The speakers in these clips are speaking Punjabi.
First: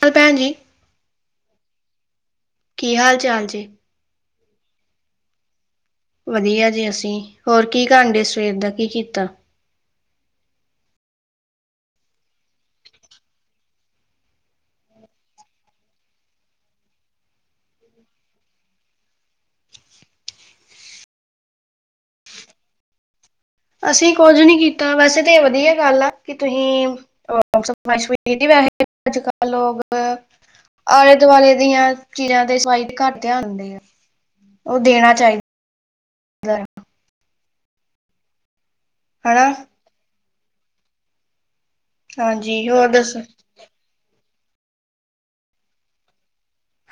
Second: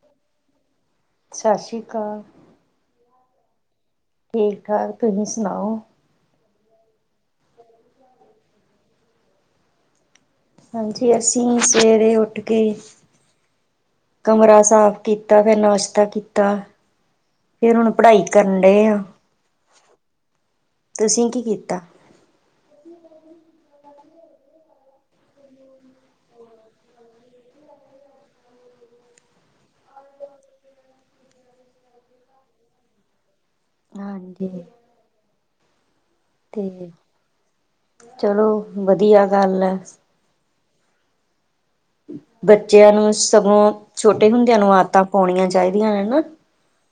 ਚਲੋ ਭੈਣ ਜੀ, ਸਤਿ ਸ਼੍ਰੀ ਅਕਾਲ, ਕੀ ਹਾਲ ਚਾਲ ਜੀ? ਠੀਕ ਠਾਕ ਤੁਸੀਂ ਸੁਣਾਓ? ਵਧੀਆ ਜੀ ਅਸੀਂ ਹੋਰ ਕੀ ਕਰਨ ਡੇ ਸਵੇਰ ਦਾ ਕੀ ਕੀਤਾ। ਹਾਂਜੀ ਅਸੀਂ ਸਵੇਰੇ ਉੱਠ ਕੇ, ਕਮਰਾ ਸਾਫ਼ ਕੀਤਾ ਫਿਰ ਨਾਸ਼ਤਾ ਕੀਤਾ। ਫੇਰ ਹੁਣ ਪੜ੍ਹਾਈ ਕਰਨ ਡਏ ਆ। ਤੁਸੀਂ ਕੀ ਕੀਤਾ? ਅਸੀਂ ਕੁੱਝ ਨੀ ਕੀਤਾ ਵੈਸੇ ਤਾਂ ਵਧੀਆ ਗੱਲ ਆ ਕਿ ਤੁਸੀਂ [unintelligible] ਅੱਜ ਕੱਲ ਲੋਕ ਆਲੇ ਦੁਆਲੇ ਦੀਆਂ ਚੀਜ਼ਾਂ ਦੇ ਸਈ ਘੱਟ, ਧਿਆਨ ਦੇ ਆ ਹਾਂਜੀ ਉਹ ਦੇਣਾ ਚਾਹੀਦਾ। ਤੇ ਚਲੋ ਵਧੀਆ ਹਨਾ ਗੱਲ ਹੈ। ਹਾਂਜੀ ਹੋਰ ਬੱਚਿਆਂ ਨੂੰ ਦੱਸੋ ਸਗੋਂ ਛੋਟੇ ਹੁੰਦਿਆਂ ਨੂੰ ਆਦਤਾਂ ਪਾਣੀਆਂ ਚਾਹੀਦੀਆਂ ਹਨਾ।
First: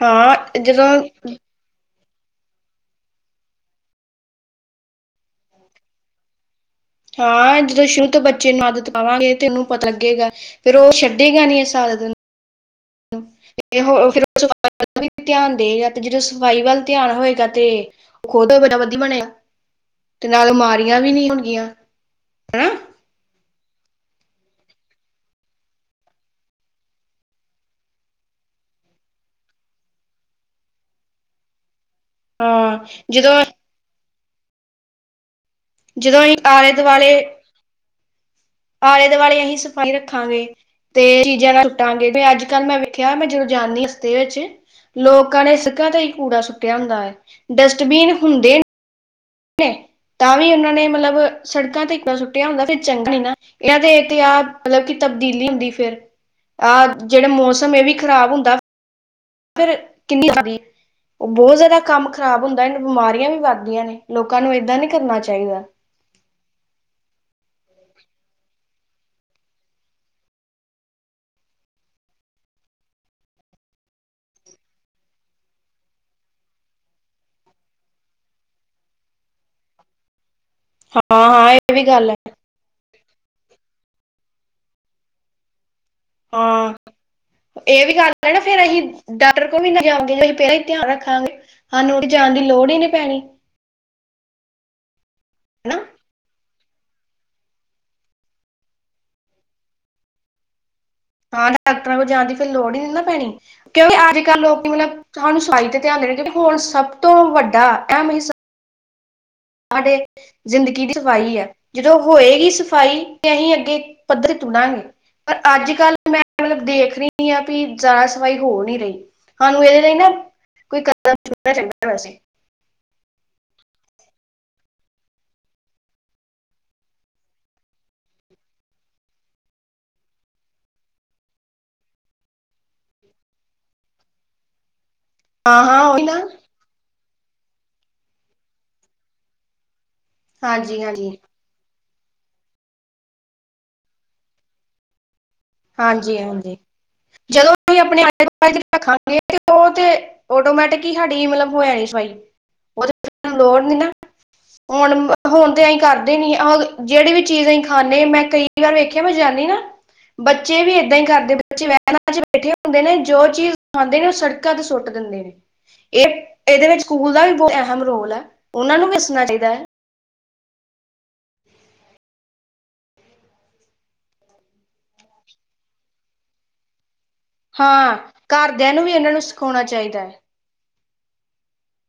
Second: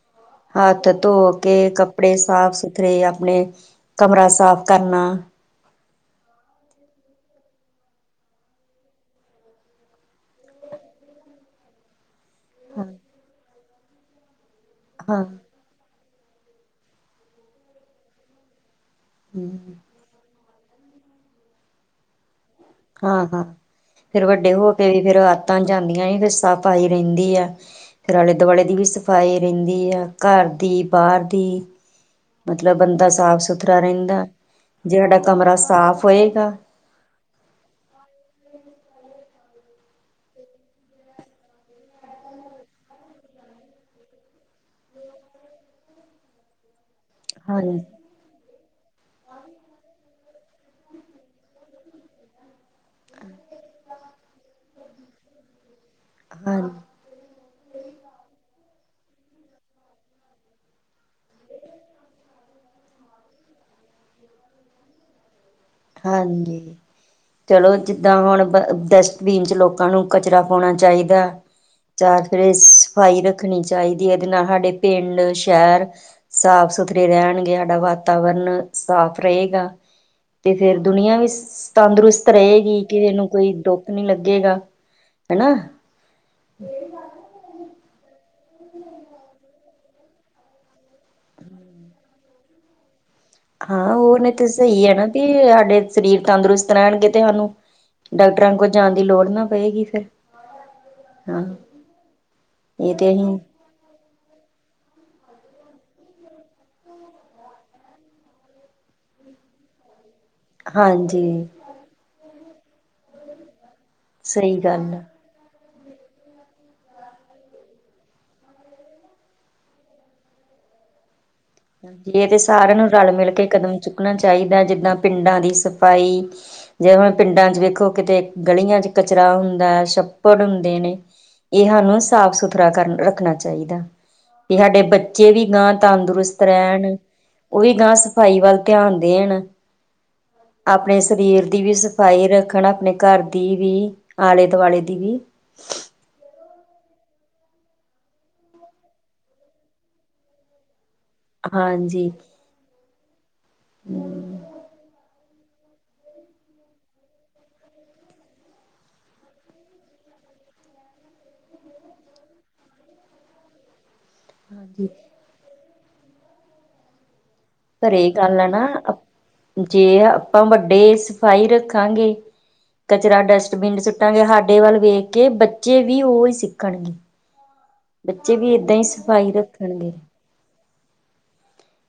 ਹਾਂ ਜਦੋਂ ਹੱਥ ਧੋ ਕੇ ਕੱ ਆਪਣੇ ਸਾਫ਼ ਸੁਥਰੇ ਆਪਣੇ ਕਮਰਾ ਸਾਫ਼ ਕਰਨਾ ਹਾਂ ਜਦੋਂ ਸ਼ੁਰੂ ਤੋਂ ਬੱਚੇ ਨੂੰ ਆਦਤ ਪਾਵਾਂਗੇ ਤੇ ਉਹਨੂੰ ਪਤਾ ਲੱਗੇਗਾ ਫੇਰ ਉਹ ਛੱਡੇਗਾ ਨੀ ਅ ਸਾਲ [inaudible] [unintelligible] [unintelligible] ਤੇ ਹਾਂ ਜਦੋਂ ਸਫ਼ਾਈ ਵੱਲ ਧਿਆਨ ਹੋਏਗਾ ਤੇ ਉਹ ਖੁਦ ਹੋ ਵਧਆ ਬਣੇਗਾ ਹਮ ਤੇ ਨਾਲ ਮਾਰ ਵੀ ਨਹੀਂੀ ਹੋਣਗੀਆਂ ਹਨਾ ਹਾਂ-ਹਾਂ ਫੇਰ ਵੱਡੇ ਹੋ ਕੇ ਵੀ ਫਰ ਆਤਾਂ ਜਾਂਦੀਆਂ ਫਿਰ ਸਫ਼ ਆਾਈ ਰਹਿੰਦੀ ਆ ਫੇਿਰ ਆਲੇ ਦੁਆਲੇ ਦੀ ਵੀ ਸਫਾਈ ਰਹਿੰਦੀ ਆ ਘਰ ਦੀ ਬਾਹਰ ਦੀ ਮਤਲਬ ਹਾਂ ਬੰਦਾ ਜਦੋਂ ਸਾਫ ਸੁਥਰਾ ਰਹਿੰਦਾ ਜਿਹਡਾ ਕਮਰਾ ਸਾਫ਼ ਜਦੋਂ ਅਸੀਂ ਹੋਏਗਾ ਆਲੇ ਦੁਆਲੇ ਆਲੇ ਦੁਆਲੇ ਅਸੀਂ ਸਫ਼ਾਈ ਰੱਖਾਂਗੇ ਤੇ ਚੀਜ਼ਾਂ ਨਾਲ ਸੁੁੱਟਾਂਗੇ ਤੇ ਅੱਜ ਕੱਲ੍ਹ ਮੈਂ ਵੇਖਿਆ ਮੈਂ ਜਦੋਂ ਜਾਣਦੀ ਹਸਤੇ ਵਿੱਚ ਲੋਕਾਂ ਨੇ ਸੱਕਾਂ ਤੇ ਹੀ ਕੂੜਾ ਸੁੱਟਿਆ ਹੁੰਦਾ ਹੈ ਹਾਂਜੀ। ਡਸਟਬੀਨ ਹੁੰਦੇ [inaudible] ਤਾਂ ਵੀ ਉਹਨਾਂ ਨੇ ਮਤਲਬ ਸੜਕਾਂ ਤੇ ਇੱਕਾਰ ਸੁੱਟਿਆ ਹੁੰਦਾ ਫਿਰ ਚੰਗਾ ਨ ਨਾ ਇਹਨਾਂ ਦੇ ਆਹ ਮਤਲਬ ਤਬਦੀਲੀ ਹੁੰਦੀ ਫਿਰ ਹਾਂ ਆਹ ਜਿਹੜਾ ਮੌਸਮ ਇਹ ਵੀ ਖ਼ਰਾਬ ਹੁੰਦਾ ਫਿਰ ਕਿੰਨੀ ਉਹ ਬਹੁਤ ਜ਼ਿਆਦਾ ਕੰਮ ਖ਼ਰਾਬ ਹੁੰਦਾ ਦਾਂਨੂੰ ਬਿਮਾਰੀਆਂ ਵੀ ਵੱਧਦੀਆਂ ਨੇ ਲੋਕਾਂ ਨੂੰ ਏਦਾਂ ਨੀ ਕਰਨਾ ਚਾਹੀਦਾ ਹਾਂਜੀ ਚਲੋ ਜਿੱਦਾਂ ਹੁਣ ਬ ਡਸਟਬੀਨ ਚ ਲੋਕਾਂ ਨੂੰ ਕਚਰਾ ਪਾਉਣਾ ਚਾਹੀਦਾ ਚਾਰ ਫਿਰ ਸਫ਼ਾਈ ਰੱਖਣੀ ਚਾਹੀਦੀ ਇਹਦੇ ਨਾਲ ਸਾਡੇ ਪਿੰਡ ਸ਼ਹਿਰ ਸਾਫ ਸਾ ਸੁਥਰੇ ਰਹਿਣਗੇ ਸਾਡਾ ਵਾਤਾਵਰਨ ਸਾਫ਼ ਰਹੇਗਾ [inaudible] ਤੇ ਫੇਿਰ ਹਾਂ ਦੁਨੀਆਂ ਵੀ ਹਾਂ ਇਹ ਵੀ ਗੱਲ ਹੈ ਤੰਦਰੁਸਤ ਰਹੇਗੀ ਕਿਸੇ ਨੂੰ ਕੋਈ ਡੋ ਨੀ ਲੱਗੇਗਾ ਹਨਨਾ ਕਰ ਨਾ ਫੇਰ ਅਸੀਂ ਡਾਕਟਰ ਕੋਲ ਵੀ ਨਾ ਜਾਓਗੇ ਅਸੀਂ ਪਹਿਲਾਂ ਹੀ ਧਿਆਨ ਰੱਖਾਂਗੇ ਸਾਨੂੰ ਜਾਣ ਦੀ ਲੋੜ ਹੀ ਨੀ ਪੈਣੀ ਹਾਂ ਉਹਨੇ ਤੇ ਸਹੀ ਹੈ ਨਾ ਵੀ ਸਾਡੇ ਹਨਾ ਸਰੀਰ ਤੰਦਰੁਸਤ ਣਾਹਿਣਗੇ ਤੇ ਸਾਨੂੰ ਡਾਕਟਰਾਂ ਕੋਲ ਜਾਣ ਦੀ ਲੋੜ ਨਾ ਪਏਗੀ ਫਿਰ ਹਾਂ ਡਾਕਟਰਾਂ ਕੋਲ ਜਾਣ ਦੀ ਫਿਰ ਲੋੜ ਹੀ ਨ ਇਹ ਨਾ ਤੇ ਪੈਣੀ ਅਸੀਂ ਕਿਉਂਕਿ ਅੱਜ ਕੱਲ੍ਹ ਲੋਕ ਮਤਲਬ ਸਹਾਨੂੰ ਸਾਹੀ ਤੇ ਧਿਆਨ ਦੇਣਗੇਂਕ ਹੁਣ ਸਭ ਤੋਂ ਵੱਡਾ ਐਮ ਹ ਸਾਡੇ ਜ਼ਿੰਦਗੀ ਦੀ ਸਫ਼ਾਈ ਹਾਂਜੀ ਹੈ ਜਦੋਂ ਹੋਏਗੀ ਸਫ਼ਾਈ ਤੇ ਅਸੀਂ ਅੱਗੇ ਸਹੀ ਗੱਲ ਆ [unintelligible] ਮਤਲਬ ਦੇਖ ਰਹੀ ਆ ਵੀ ਜ਼ਿਆਦਾ ਸਫ਼ਾਈ ਹੋ ਨੀ ਰਹੀ ਸਾਨੂੰ ਇਹਦੇ ਲਈ ਨਾ ਕੋਈ ਕ ਹਾਂਜੀ ਇਹ ਤੇ ਸਾਰਿਆਂ ਨੂੰ ਰਲ ਮਿਲ ਕੇ ਕਦਮ ਚੁੱਕਣਾ ਚਾਹੀਦਾ ਜਿੱਦਾਂ ਪਿੰਡਾਂ ਦੀ ਸਫ਼ਾਈ ਜੇ ਹੁਣ ਪਿੰਡਾਂ ਚ ਵੇਖੋ ਕਿਤੇ ਗਲੀਆਂ ਚ ਕਚਰਾ ਹੁੰਦਾ ਹੈ ਛੱਪੜ ਹੁੰਦੇ ਨੇ ਇਹ ਸਾਨੂੰ ਸਾਫ ਸੁਥਰਾ ਕਰ ਰੱਖਣਾ ਚਾਹੀਦਾ ਤੇ ਸਾਡੇ ਬ ਜੇ ਵੀ ਹਾਂ ਗਾਂ ਹਾਂ ਉਹੀ ਨਾ ਤੰਦਰੁਸਤ ਰਹਿਣ ਉਹ ਵੀ ਗਾਂ ਸਫ਼ਾਈ ਵੱਲ ਧਿਆਨ ਦੇਣ ਹਾਂਜੀ ਆਪਣੇ ਹਾਂਜੀ ਸਰੀਰ ਦੀ ਵੀ ਸਫਾਈ ਰੱਖਣ ਆਪਣੇ ਘਰ ਦੀ ਵੀ ਆਲੇ ਦੁਆਲੇ ਦੀ ਵੀ ਹਾਂਜੀ-ਹਾਂਜੀ ਜਦੋਂ ਅਸੀਂ ਆਪਣੇ ਆ ਦੁਆ ਰੱਖਾਂਗੇ ਤੇ ਉਹ ਤੇ ਆਟੋਮੈਟਿਕ ਕੀ ਸਾਡੀ ਮਤਲਬ ਹੋਇਆ ਨੀ ਹਾਂਜੀ ਸਵਾਈ ਉਹਦੇ ਲੋੜ ਨੀ ਨਾ ਹਮ ਹੁਣ-ਹੁਣ ਅਸੀਂ ਕਰਦੇ ਨੀ ਉਹ ਜਿਹੜੀ ਵੀ ਚੀਜ਼ ਅਸੀਂ ਖਾਂਦੇ ਮੈਂ ਕਈ ਵਾਰ ਵੇਖਿਆ ਮੈਂ ਜਾਂਦੀ ਨਾ ਬੱਚੇ ਵੀ ਏਦਾਂ ਹੀ ਕਰਦੇ ਬੱਚੇ ਵਹਿਰਾਂ ਚ ਬੈਠੇ ਹੁੰਦੇ ਨੇ ਜੋ ਚੀਜ਼ ਖਾਂਦੇ ਨੇ ਸੜਕਾਂ ਤੇ ਹਾਂਜੀ ਸੁੱਟ ਦਿੰਦੇ ਨੇ ਇਹ ਇਹਦੇ ਵਿੱਚ ਸਕੂਲ ਦਾ ਵੀ ਬਹੁਤ ਅਹਿਮ ਪਰ ਇਹ ਰੋਲ ਗੱਲ ਹੈ ਨਾ ਉਹਨਾਂ ਨੂੰ ਵੀ ਦੱਸਣਾ ਚਾਹੀਦਾ ਹੈ ਜੇ ਆਪਾਂ ਵੱਡੇ ਸਫ਼ਾਈ ਰੱਖਾਂਗੇ ਕਚਰਾ ਡਸਟਬਿਨ ਸੁੱਟਾਂਗੇ ਸਾਡੇ ਵੱਲ ਵੇਖ ਕੇ ਬੱਚੇ ਵੀ ਉਹਹੀ ਸਿੱਖਣਗੇ ਹਾਂ ਬੱਚੇ ਵੀ ਘਰਦਿਆਂ ਏਦਾਂ ਹੀ ਨੂੰ ਇਹਨਾਂ ਨੂੰ ਸਫ਼ਾਈ ਸਿਖਾਉਣਾ ਰੱਖਣਗੇ ਚਾਹੀਦਾ ਹੈ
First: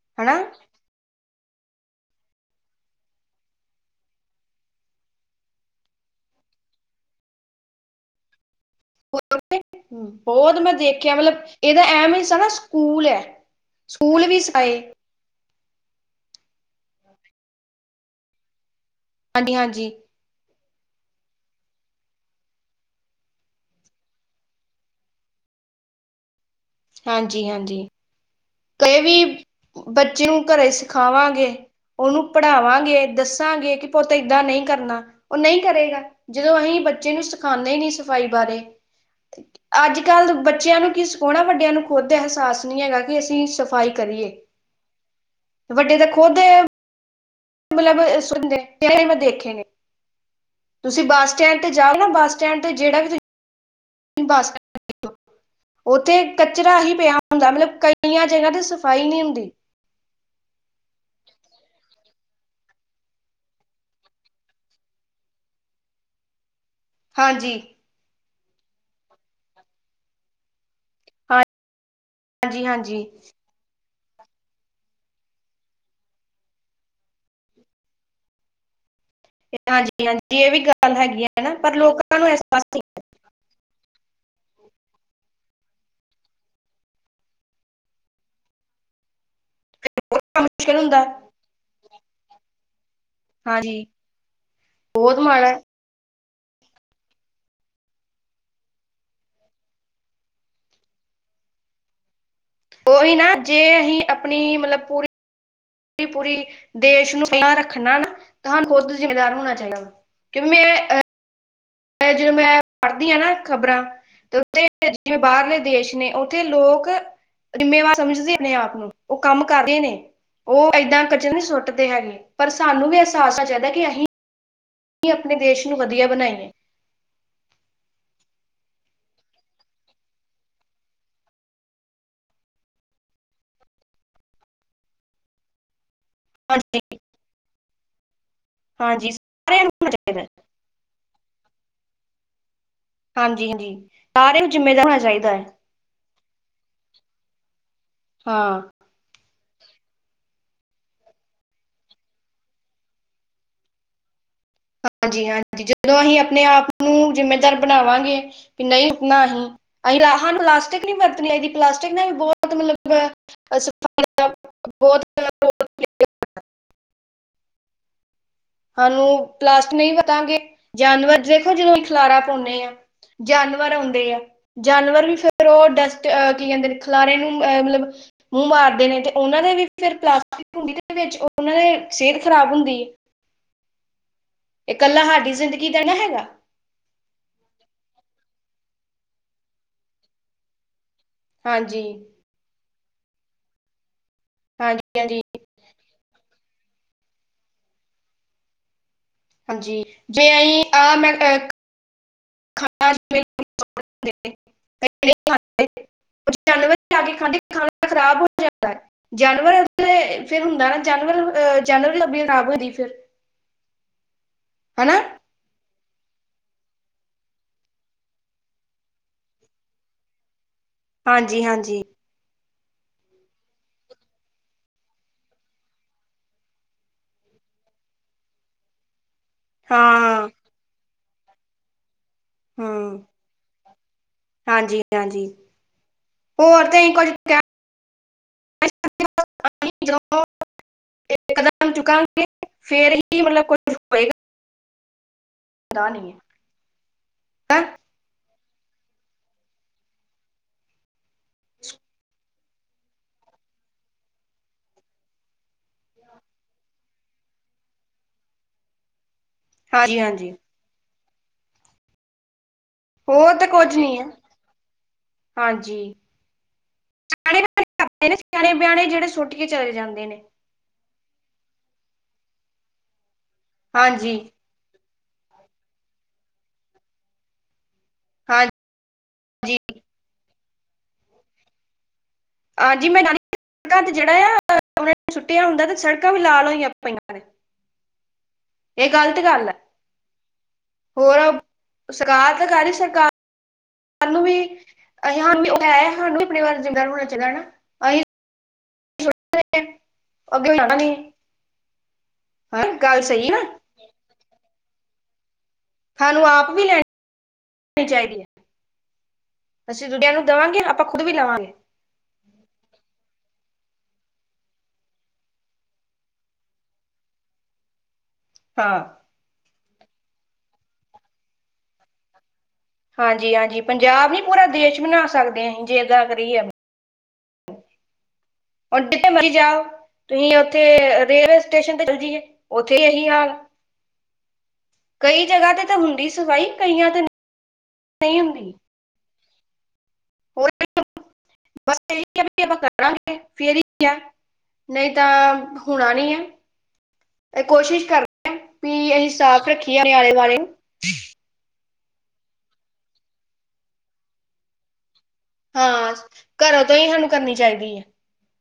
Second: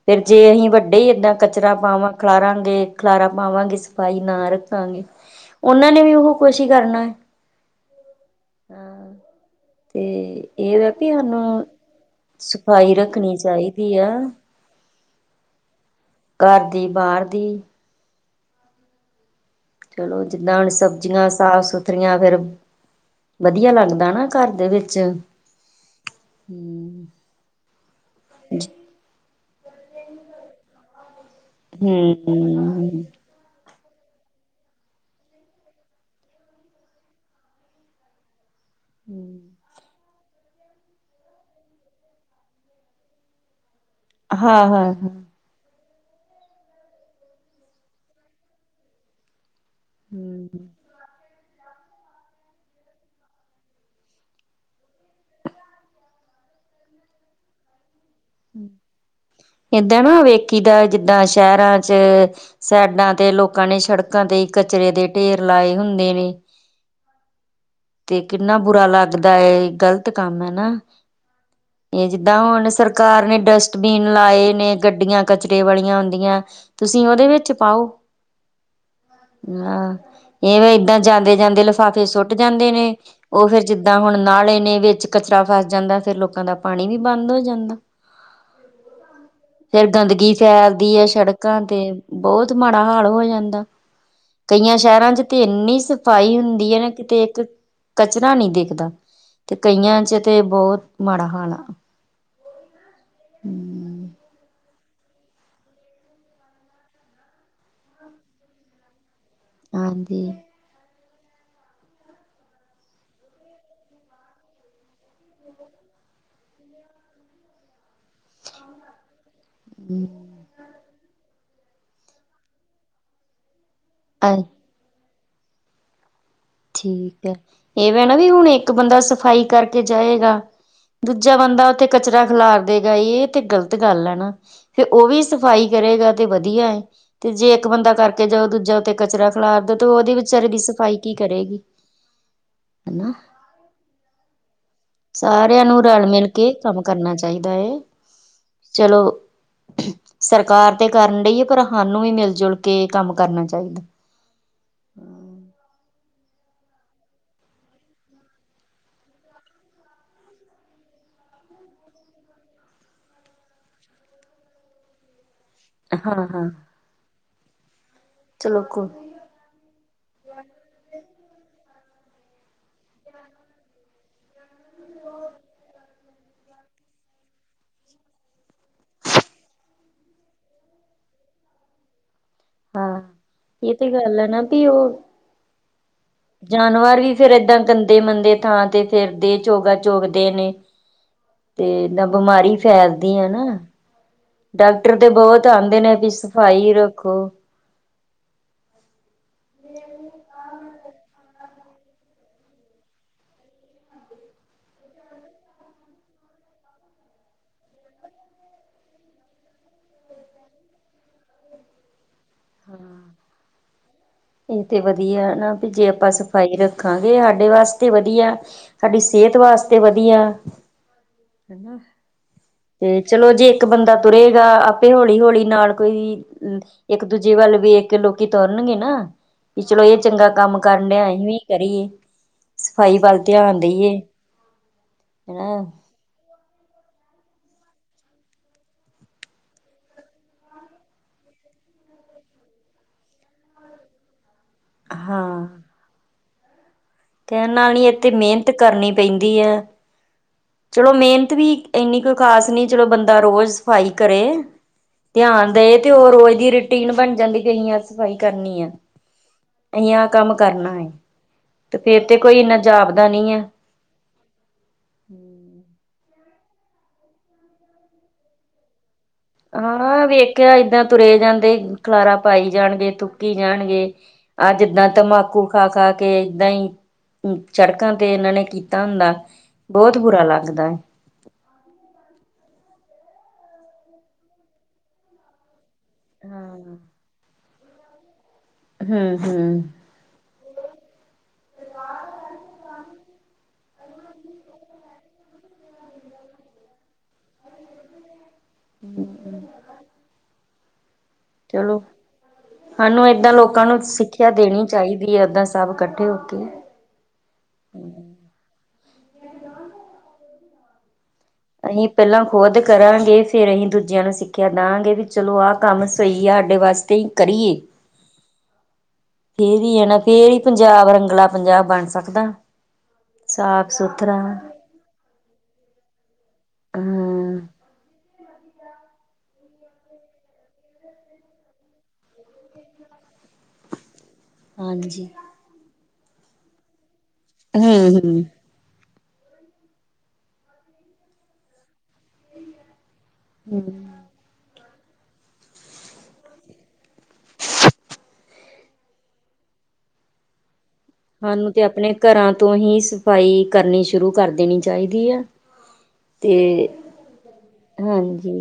ਫੇਰ ਜੇ ਹਨਾ ਅਸੀਂ ਵੱਡੇ ਹੀ ਏਦਾਂ ਕਚਰਾ ਪਾਵਾਂ ਖਲਾਰਾਂਗੇ ਖਲਾਰਾ ਪਾਵਾਂਗੇ ਸਫ਼ਾਈ ਨਾ ਰੱਖਾਂਗੇ ਉਹਨਾਂ ਨੇ ਵੀ ਉਹ ਕੁਛ ਹੀ ਕਰਨਾ ਹੈ ਹਾਂ [inaudible] ਤੇ ਬਹੁਤ ਮੈਂ ਇਹ ਵ ਵੀ ਦੇਖਿਆ ਮਤਲਬ ਸਾਨੂੰ ਇਹਦਾ ਐਮ [inaudible] ਨਾ ਸਫ਼ਾਈ ਸਕੂਲ ਹੈ ਰੱਖਣੀ ਚਾਹੀਦੀ ਆ ਸਕੂਲ ਵੀ ਸਏ ਘਰ ਦੀ ਬਾਹਰ ਦੀ ਹਾਂਜੀ ਹਾਂਜੀ ਚਲੋ ਜਿੱਦਾਂ ਹੁਣ ਸਬਜ਼ੀਆਂ ਸਾਫ ਸੁਥਰੀਆਂ ਫੇਰ ਵਧੀਆ ਲੱਗਦਾ ਨਾ ਘਰ ਦੇ ਵਿੱਚ ਹਾਂਜੀ ਹਾਂਜੀ ਕਈ ਵੀ ਬੱਚੇ ਨੂੰ ਘਰੋਂ ਸਿਖਾਵਾਂਗੇ ਉਹਨੂੰ ਹਮ ਪੜ੍ਹਾਵਾਂਗੇ ਦੱਸਾਂਗੇ ਕਿ ਪੁਤ ਏਦਾਂ ਨਹੀਂ ਕਰਨਾ ਉਹ ਨਹੀਂ ਕਰੇਗਾ ਜਦੋਂ ਅਸੀਂ ਬੱਚੇ ਨੂੰ ਸਿਖਾਉਂਦੇ ਹੀ ਨਹੀਂ ਸਫ਼ਾਈ ਬਾਰੇ ਹਮ ਅੱਜ ਕੱਲ ਬੱਚਿਆਂ ਨੂੰ ਕੀ ਸਿਖਾਉਣਾ ਵੱਡਿਆਂ ਨੂੰ ਖੁੱਦ ਅਹਿਸਾਸ ਨਹੀਂ ਹੈਗਾ ਕਿ ਅਸੀਂ ਸਫਾਈ ਹਾਂ ਹਾਂ ਹ ਵੱਡੇ ਤਾਂ ਖੁਦ ਮਤਲਬ ਸੁਦੇ [inaudible] ਮ ਦੇਖੇ ਨੇ ਹਮ ਤੁਸੀਂ ਬੱਸ ਸਟੈਂਡ ਤੇ ਜਾਓ ਨਾ ਬੱਸ ਸਟੈਂਡ ਤੇ ਜਿਹੜਾ ਵੀ ਤੁਸੀਂ [inaudible] ਉੱਥੇ ਕਚਰਾ ਹੀ ਪਿਆ ਹੁੰਦਾ ਮਤਲਬ ਕਈਆਂ ਜਗ੍ਹਾ ਤੇ ਸਫ਼ਾਈ ਨਹੀਂ ਹੁੰਦੀ ਕਿਦਾ ਜਿੱਦਾਂ ਸ਼ਹਿਰਾਂ ਚ ਸਾਈਡਾਂ ਤੇ ਲੋਕਾਂ ਨੇ ਸੜਕਾਂ ਤੇ ਕਚਰੇ ਦੇ ਢੇਰ ਲਾਏ ਹੁੰਦੇ ਨੇ ਹਾਂਜੀ ਤੇ ਕਿੰਨਾ ਬੁਰਾ ਲੱਗਦਾ ਇਹ ਗ਼ਲਤ ਕੰਮ ਹੈ ਨਾ ਇਹ ਜਿੱਦਾਂ ਹਾਂਜੀ ਹੁਣ ਸਰ ਹਾਂਜੀ ਕਾਰ ਨੇ ਡਸਟ ਬੀਨ ਲਾਏ ਨੇ ਗੱਡੀਆਂ ਕਚਰੇ ਵਾਲੀਆਂ ਔਦੀਆਂ ਤੁਸੀਂ ਉਹਦੇ ਵਿੱਚ ਪਾਓ [inaudible] ਆਹ ਹਾਂਜੀ ਇਹ ਵੀ ਇਹਵੇ ਗੱਲ ਏਦਾਂ ਹੈਗੀ ਜਾਂਦੇ ਹੈ ਨਾ ਜਾਂਦੇ ਪਰ ਲਿਫਾਫੇ ਲੋਕਾਂ ਨੂੰ ਸੁੱਟ ਇਸ ਜਾਂਦੇ ਪਾਸੇ ਨੇ ਉਹ ਫੇਰ ਜਿੱਦਾਂ ਹੁਣ ਨਾਲੇ ਨੇ ਵਿੱਚ ਕਚਰਾ ਫਸ ਜਾਂਦਾ ਫਿਰ ਲੋਕਾਂ ਦਾ ਪਾਣੀ ਵੀ ਬੰਦ ਹੋ ਜਾਂਦਾ ਫੇਰ ਗੰਦਗੀ ਮੁਸ਼ਕਿਲ ਫੈਲਦੀ ਹੁੰਦਾ ਹੈ ਸ਼ੜਕਾਂ ਤੇ ਬਹੁਤ ਮਨ ਬੁਰਾ ਹਾਲ ਹੋ ਜਾਂਦਾ ਹਾਂਜੀ ਕਈਆਂ ਸ਼ਹਿਰਾਂ ਬਹੁਤ ਚ ਤੇ ਮਾੜਾ ਹੈ ਇੰਨੀ ਸਫਾਈ ਹੁੰਦੀ ਹੈ ਨਾ ਕਿਤੇ ਇੱਕ ਕਚਰਾ ਨਹੀਂ ਦੇਖਦਾ ਤੇ ਕਈਆਂ ਚ ਤੇ ਬਹੁਤ ਮਾੜਾ ਹਾਲ ਆ ਉਓਹੀ ਨਾ ਜੇ ਹੂੰ ਅਹੀਂ ਆਪਣੀ ਮਤਲਬ ਪੂਰੀ ਪੂਰੀ ਦੇਸ਼ ਨੂੰ ਸੋਣਾ ਰੱਖਣਾ ਨਾ ਤੁਹਾਨੂੰ ਖੁਦ ਜਿੰਮੇਦਾਰ ਹੋਣਾ ਚਾਹੀਦਾ ਵਾ ਹਾਂਜੀ। ਕਿ ਮੈਂ ਜਿਵੇਂ ਮੈਂ ਐ ਪੜ੍ਹਦੀ ਹਾਂ ਨਾ ਖ਼ਬਰਾਂ ਤੇ ਉੱਥੇ ਜਿਵੇਂ ਬਾਹਰਲੇ ਦੇਸ਼ ਨੇ ਉੱਥੇ ਲੋਕ ਜਿੰਮੇਵਾਰ ਸਮਝਦੇ ਨੇ ਆਪ ਨੂੰ ਉਹ ਕੰਮ ਕਰਦੇ ਨੇ ਉਹ ਏਦਾਂ ਕਚਰਾ ਨਹੀਂ ਸੁੱਟਦੇ ਹੈਗੇ ਪਰ ਸਾਨੂੰ ਵੀ ਅਹਿਸਾਸ ਹੋਨਾ ਚਾਹੀਦਾ ਕਿ [inaudible] ਕਿ ਆਪਣੇ ਦੇਸ਼ ਨੂੰ ਵਧੀਆ ਬਣਾਈਏ ਠੀਕ ਹੈ ਇਹਵੇ ਨਾ ਵੀ ਹੁਣ ਇੱਕ ਬੰਦਾ ਸਫ਼ਾਈ ਕਰਕੇ ਜਾਏਗਾ ਦੂਜਾ ਬੰਦਾ ਉੱਥੇ ਕਚਰਾ ਖਿਲਾਰ ਦੇਗਾ ਇਹ ਤੇ ਗ਼ਲਤ ਗੱਲ ਹੈ ਨਾ ਫਿਰ ਉਹ ਵੀ ਸਫ਼ਾਈ ਕਰੇਗਾ ਤੇ ਵਧੀਆ ਹਾਂਜੀ ਹੈ ਤੇ ਜੇ ਇੱਕ ਬੰਦਾ ਕਰਕੇ ਜਾਓ ਦੂਜਾ ਉੱਤੇ ਹਾਂਜੀ ਕਚਰਾ ਸਾਰਿਆਂ ਨੂੰ ਖਿਲਾਰਦੇ ਤੇ ਹੋਣਾ ਉਹਦੇ ਚਾਹੀਦਾ ਵਿਚਾਰੇ ਦੀ ਸਫ਼ਾਈ ਕਿ ਕਰੇਗੀ ਹਨਾ ਹਾਂਜੀ ਹਾਂਜੀ ਸਾਰੀਆਂ ਨੂੰ ਜਿੰਮੇਦਾਰ ਹੋਣਾ ਚਾਹੀਦਾ ਹੈ ਕੀ ਕੰਮ ਕਰਨਾ ਚਾਹੀਦਾ ਹੈ ਹਾਂ ਸਰਕਾਰ ਤੇ ਕਰਨ ਡਹੀ ਹੈ ਪਰ ਸਾਨੂੰ ਵੀ ਮਿਲ ਜੁਲ ਕੇ ਕੰਮ ਕਰਨਾ ਚਾਹੀਦਾ ਹਾਂਜ ਹਾਂਜੀ ਜਦੋਂ ਵੀ ਅਪਾ ਆਪਣੇ ਆਪ ਨੂੰ ਜਿੰਮੇਦਾਰ ਬਣਾਵਾਂਗੇ ਕਿ ਨਹੀਂ ਉਤਣਾ ਅਸੀਂ ਅਸੀਂ ਰਾਹ ਪਲਾਸਟਿਕ ਨੀ ਵਰਤਣੀ [unintelligible] ਹਾ ਹਾ ਸਾਨੂੰ ਪਲਾਸਟ ਨਹੀਂ ਪਤਾਗੇ ਜਾਨਵਰ ਦੇਖੋ ਜਦੋਂ ਖਲਾਰਾ ਪਾਉਂਦੇ ਆ ਜਾਨਵਰ ਹੁੰਦੇ ਐ, ਜਾਨਵਰ ਵੀ ਫਿਰ ਓਹ ਡਸਟ ਅ ਕਿ ਕਹਿੰਦੇ ਅ ਖਿਲਾਰੇ ਨੂੰ ਮਤਲਬ ਮੂੰਹ ਮਾਰਦੇ ਨੇ ਤੇ ਉਹਨਾਂ ਦੇ ਵੀ ਫਿਰ ਪਲਾਸਟਿਕ ਭੁੰਡੀ ਦੇ ਵਿੱਚ ਉਹਨਾਂ ਦੇ ਸਿਹਤ ਖ਼ਰਾਬ ਹੁੰਦੀ ਹੈ ਹਾਂ ਇਹ ਤੇ ਗੱਲ ਹੈ ਨਾ ਵੀ ਇਹ ਇਕੱਲਾ ਉਹ ਸਾਡੀ ਜ਼ਿੰਦਗੀ ਦਾ ਨਾ ਹੈਗਾ। ਜਾਨਵਰ ਵੀ ਫੇਿਰ ਏਦਾਂ ਗੰਦੇ ਮੰੰਦੇ ਥਾਂ ਤੇ ਫੇਿਰਦੇ ਚੋਗਾ ਚੋਗਦੇ ਨੇ ਹਾਂਜੀ, ਤੇ ਨਾ ਬਿਮਾਰੀ ਫੈਲਦੀ ਆ ਨਾ ਹਾਂਜੀ, ਡਾਕਟਰ ਤੇ ਹਾਂਜੀ, ਬਹੁਤ ਆਉਂਦੇ ਨੇ ਵੀ ਸਫਾਈ ਰੱਖੋ [unintelligible] [inaudible] ਸਾਡੀ ਹਾਲਤ ਤੇ ਖਰਾਬ ਹੋ ਜਾਂਦੀ ਹੈ [unintelligible] ਹਾਂ ਫਿਰ ਇਹ ਤੇ ਹਨਾ ਵਧੀਆ ਨਾ ਵੀ ਜੇ ਆਪਾਂ ਭਾਈ ਰੱਖਾਂਗੇ ਸਾਡੇ ਵਾਸਤੇ ਵਧੀਆ ਸਾਡੀ ਸਿਹਤ ਵਾਸਤੇ ਵਧੀਆ ਹਾਂਜੀ ਹਨਾ। ਹਾਂਜੀ ਤੇ ਚਲੋ ਜੇ ਇੱਕ ਬੰਦਾ ਤੁਰੇਗਾ ਆਪੇ ਹੌਲੀ-ਹੌਲੀ ਨਾਲ ਕੋਈ ਇੱਕ ਦੂਜੀੇ ਵੱਲ ਵੀ ਇੱਕ ਲੋਕੀ ਤੁਰਨਗੇ ਨਾ ਵੀ ਚਲੋ ਇਹ ਹਾਂ ਚੰਗਾ ਕੰਮ ਕਰ ਨੇ ਆਏ ਵੀ ਕਰੀਏ ਸਫ਼ਾਈ ਹਮ ਵੱਲ ਧਿਆਨ ਦੇਈਏ ਹਾਂਜੀ ਹਾਂਜੀ ਹਨਾ ਹੋਰ ਤੇ ਅਸੀਂ ਕੁੱਝ [inaudible] ਇਕਦਮ ਚੁੱਕਾਂਗੇ ਫੇਰ ਹੀ ਮਤਲਬ ਕੁਛ ਹੋਏਗਾ ਹਾਂ ਹੁੰਦਾ ਨਹੀਂ ਹੈ ਕਹਿਣ ਹੈਂ। ਨਾਲੀ ਇਥੇ ਮਿਹਨਤ ਕਰਨੀ ਪੈਂਦੀ ਹੈ ਚਲੋ ਮਿਹਨਤ ਵੀ ਇੰਨੀ ਕੋਈ ਖ਼ਾਸ ਨਹੀਂੀ ਚਲੋ ਬੰਦਾ ਰੋਜ਼ ਸਫ਼ਾਈ ਕਰੇ ਧਿਆਨ ਦੇਏ ਤੇ ਉਹ ਰੋਜ਼ ਦੀ ਰੂਟੀਨ ਬਣ ਜਾਂਦੀ ਕਿਸੀ ਸਫ਼ਾਈ ਕਰਨੀ ਹੈ ਅਸੀਂ ਹਾਂਜੀ ਆਹ ਹਾਂਜੀ ਕੰਮ ਕਰਨਾ ਤੇ ਫੇਰ ਤੇ ਕੋਈ ਇਨਾ ਹੋਰ ਤੇ ਕੁਝ ਨੀ ਆ ਹਾਂਜੀ ਸਣੇ ਨੇ ਸਿਆਣੇ ਵਿਿਆਣੇ ਜਿਹੜੇ ਸੁੱਟ ਕੇ ਚਲੇ ਹਾਂ ਜਾਂਦੇ ਨੇ ਵੇਖਿਆ ਏਦਾਂ ਤੁਰੇ ਜਾਂਦੇ ਖਲਾਰਾ ਪਾਈ ਜਾਣਗੇ ਤੂੰ ਕੀ ਜਾਣਗੇ ਹਾਂਜੀ ਆਹ ਜਿੱਦਾਂ ਤੰਬਾਕੂ ਖਾ-ਖਾ ਕੇ ਏਦਾਂ ਹੀ ਸੜਕਾਂ ਤੇ ਇਹਨਾਂ ਨੇ ਹਾਂਜੀ ਕੀਤਾ ਹੁੰਦਾ ਬਹੁਤ ਬੁਰਾ ਲੱਗਦਾ ਹੈ ਹਾਂਜੀ ਮੈਂ ਨਾਨੀ ਸੜਕਾਂ ਤੇ ਜਿਹੜਾ ਆ ਉਹਨਾਂ ਨੇ ਸੁੱਟਿਆ ਹੁੰਦਾ ਤੇ ਸੜਕਾਂ ਵੀ ਲਾਲ ਹੋਈਆਂ ਪਈਆਂ [inaudible] ਇਹ ਗ਼ਲਤ ਗੱਲ ਹਮ-ਹਮ ਹੈ ਹੋਰ ਸਰਕਾਰ ਤਾਂ ਕਰਹੀ ਸਰਕਾਰ [inaudible] ਅੱਗੇ ਵੀ ਜਾਣਾ ਨੀ ਚਲੋ ਸਾਨੂੰ ਸਹੀ ਏਦਾਂ ਨਾ ਲੋਕਾਂ ਨੂੰ ਸਿੱਖਿਆ ਦੇਣੀ ਚਾਹੀਦੀ ਹੈ ਏਦਾਂ ਸਭ ਇਕੱਠੇ ਹੋ ਸਾਨੂੰ ਕੇ ਆਪ ਵੀ ਲੈਣੀਣੀ ਚਾਹੀਦੀ ਹੈ ਅਸੀਂ ਦੂਜਿਆਂ ਨੂੰ ਦੇਵਾਂਗੇ ਆਪਾਂ ਖੁਦ ਵੀ ਲਵਾਂਗੇ ਅਸੀਂ ਪਹਿਲਾਂ ਖੁਦ ਕਰਾਂਗੇ ਫੇਰ ਅਸੀਂ ਦੂਜੇ ਦੂਜਿਆਂ ਨੂੰ ਸਿੱਖਿਆ ਦਾਂਗੇ ਵੀ ਚਲੋ ਆਹ ਕੰਮ ਸਹੀ ਆ ਸਾਡੇ ਵਾਸਤੇ ਹੀ ਕਰੀਏ। ਹਾਂ। ਫੇਰ ਨਾ ਫੇਿਰਰ ਹੀ ਪੰਜਾਬ ਰੰਗਲਾ ਪੰਜਾਬ ਬਣ ਸਕਦਾ। ਹਾਂਜੀ ਹਾਂਜੀ ਸਾਫ਼ ਪੰਜਾਬ ਨੀ ਸੁਥਰਾ ਪੂਰਾ ਦੇਸ਼ ਬਣਾ ਸਕਦੇ ਹਸੀ ਜੇੱ ਗਾਂ ਕਰੀਏ। ਹਮ। ਹੁਣ ਜਿੱਥੇ ਮਰੀ ਜਾਓ। ਤੁਸੀਂ ਉੱਥੇ ਰੇਲਵੇ ਸਟੇਸ਼ਨ ਤੇ ਚੱਲ ਜਾਈਏ ਉੱਥੇ ਇਹੀ ਹਾਲ। ਹਾਂਜੀ। ਕਈ ਜਗ੍ਹਾ ਤੇ ਤਾਂ ਹੁੰਦੀ ਸਫਾਈ ਕਈਆਂ ਤੇ ਹਮ ਹਮ। ਨਹੀਂ ਰਾਂਾਂਗੇ ਫਿਰ ਹੂੰ, ਨਹੀਂ ਤਾਂ ਹੋਣਾ ਨੀ ਹੈ। ਇਹ ਕੋਸ਼ਿਸ਼ ਕਰ ਰਿ ਵੀ ਅਸੀਂ ਸਾਫ਼ ਰੱਖੀਏ ਆਿਆਲੇ ਵਾਲਆਲੇ ਨੂੰ ਅਤੇ ਆਪਣੇ ਘਰਾਂ ਤੋਂ ਹੀ ਸਫਾਈ ਕਰਨੀ ਸ਼ੁਰੂ ਕਰ ਦੇਣੀ ਚਾਹੀਦੀ ਆ। ਹਾਂ ਤੇ ਘਰੋਂ ਤੋਂ ਹੀ ਸਾਨੂੰ ਕਰਨੀ ਚਾਹੀਦੀ ਹੈ। ਹਾਂਜੀ।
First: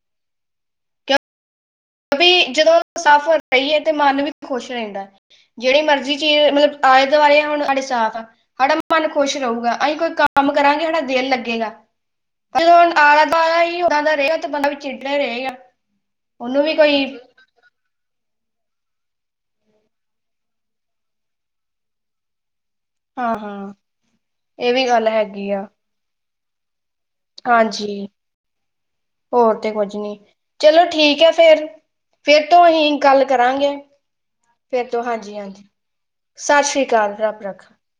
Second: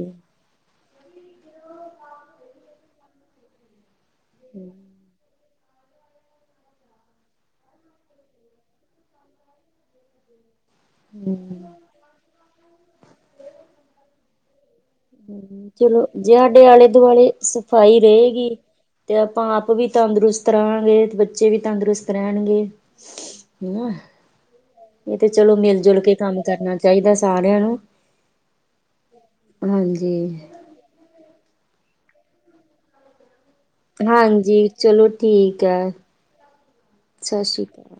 ਜਦੋਂ ਉਹ ਸਾਫ਼ ਰਹੀ ਹੈ ਤੇ ਮਨ ਵੀ ਖੁਸ਼ ਰਹਿੰਦਾ। ਜਿਹੜੀ ਮਰਜ਼ੀ ਚੀਜ਼ ਮਤਲਬ ਆਲੇ ਦੁਆਲੇ ਆ ਹੁਣ ਸਾਡੇ ਸਾਫ਼ ਆ ਸਾਡਾ ਮਨ ਖੁਸ਼ ਰਹਹੇਗਾ ਅਸੀਂ ਕੋਈ ਕੰਮ ਕਰਾਂਗੇ ਹਾ ਦਿਲ ਲੱਗੇਗਾ ਹੂੰ, ਪਰ ਜਦੋਂ ਹੁਣ ਆਲਾ ਦੁਲਾ ਹੀਾਂ ਦਾ ਰ ਤੇ ਬੰਦਾ ਚਿੜਚਿੜਾ ਰਹੇਗਾ ਹਮ ਚਲੋ ਜੇ ਉਹਨੂੰ ਸਾਡੇ ਵੀ ਆਲੇ ਕੋਈ ਦੁਆਲੇ ਸਫ਼ਾਈ ਰਹੇਗੀ। ਤੇ ਆਪਾਂ ਆਪ ਵੀ ਤੰਦਰੁਸਤ ਰਹਾਂਗੇ ਤੇ ਬੱਚੇ ਵੀ ਤੰਦਰੁਸਤ ਰਹਿਣਗੇ। ਹਾਂ ਹਾਂ ਹਨ ਵੀ ਗੱਲ ਇਹ ਤੇ ਹੈਗੀ ਚਲੋ ਆ ਮਿਲ ਜੁਲ ਕੇ ਕੰਮ ਕਰਨਾ ਚਾਹੀਦਾ ਸਾਰਿਆਂ ਨੂੰ। ਹਾਂਜੀ ਹੋਰ। ਕੁੱਝ ਨੀ ਹਾਂਜੀ, ਚਲੋ ਠੀਕ ਹੈ ਫੇਰ ਫੇਰ ਤੋਂ ਅਸੀਂ ਗੱਲ ਕਰਾਂਗੇ ਹਾਂਜੀ ਫੇਰ ਤੋਂ ਚਲੋ ਹਾਂਜੀ ਠੀਕ ਹਾਂਜੀ। ਐ, ਸਤਿ ਸ੍ਰੀ ਅਕਾਲ ਰੱਬ ਸਤਿ ਸ਼੍ਰੀ ਰੱਖ। ਅਕਾਲ।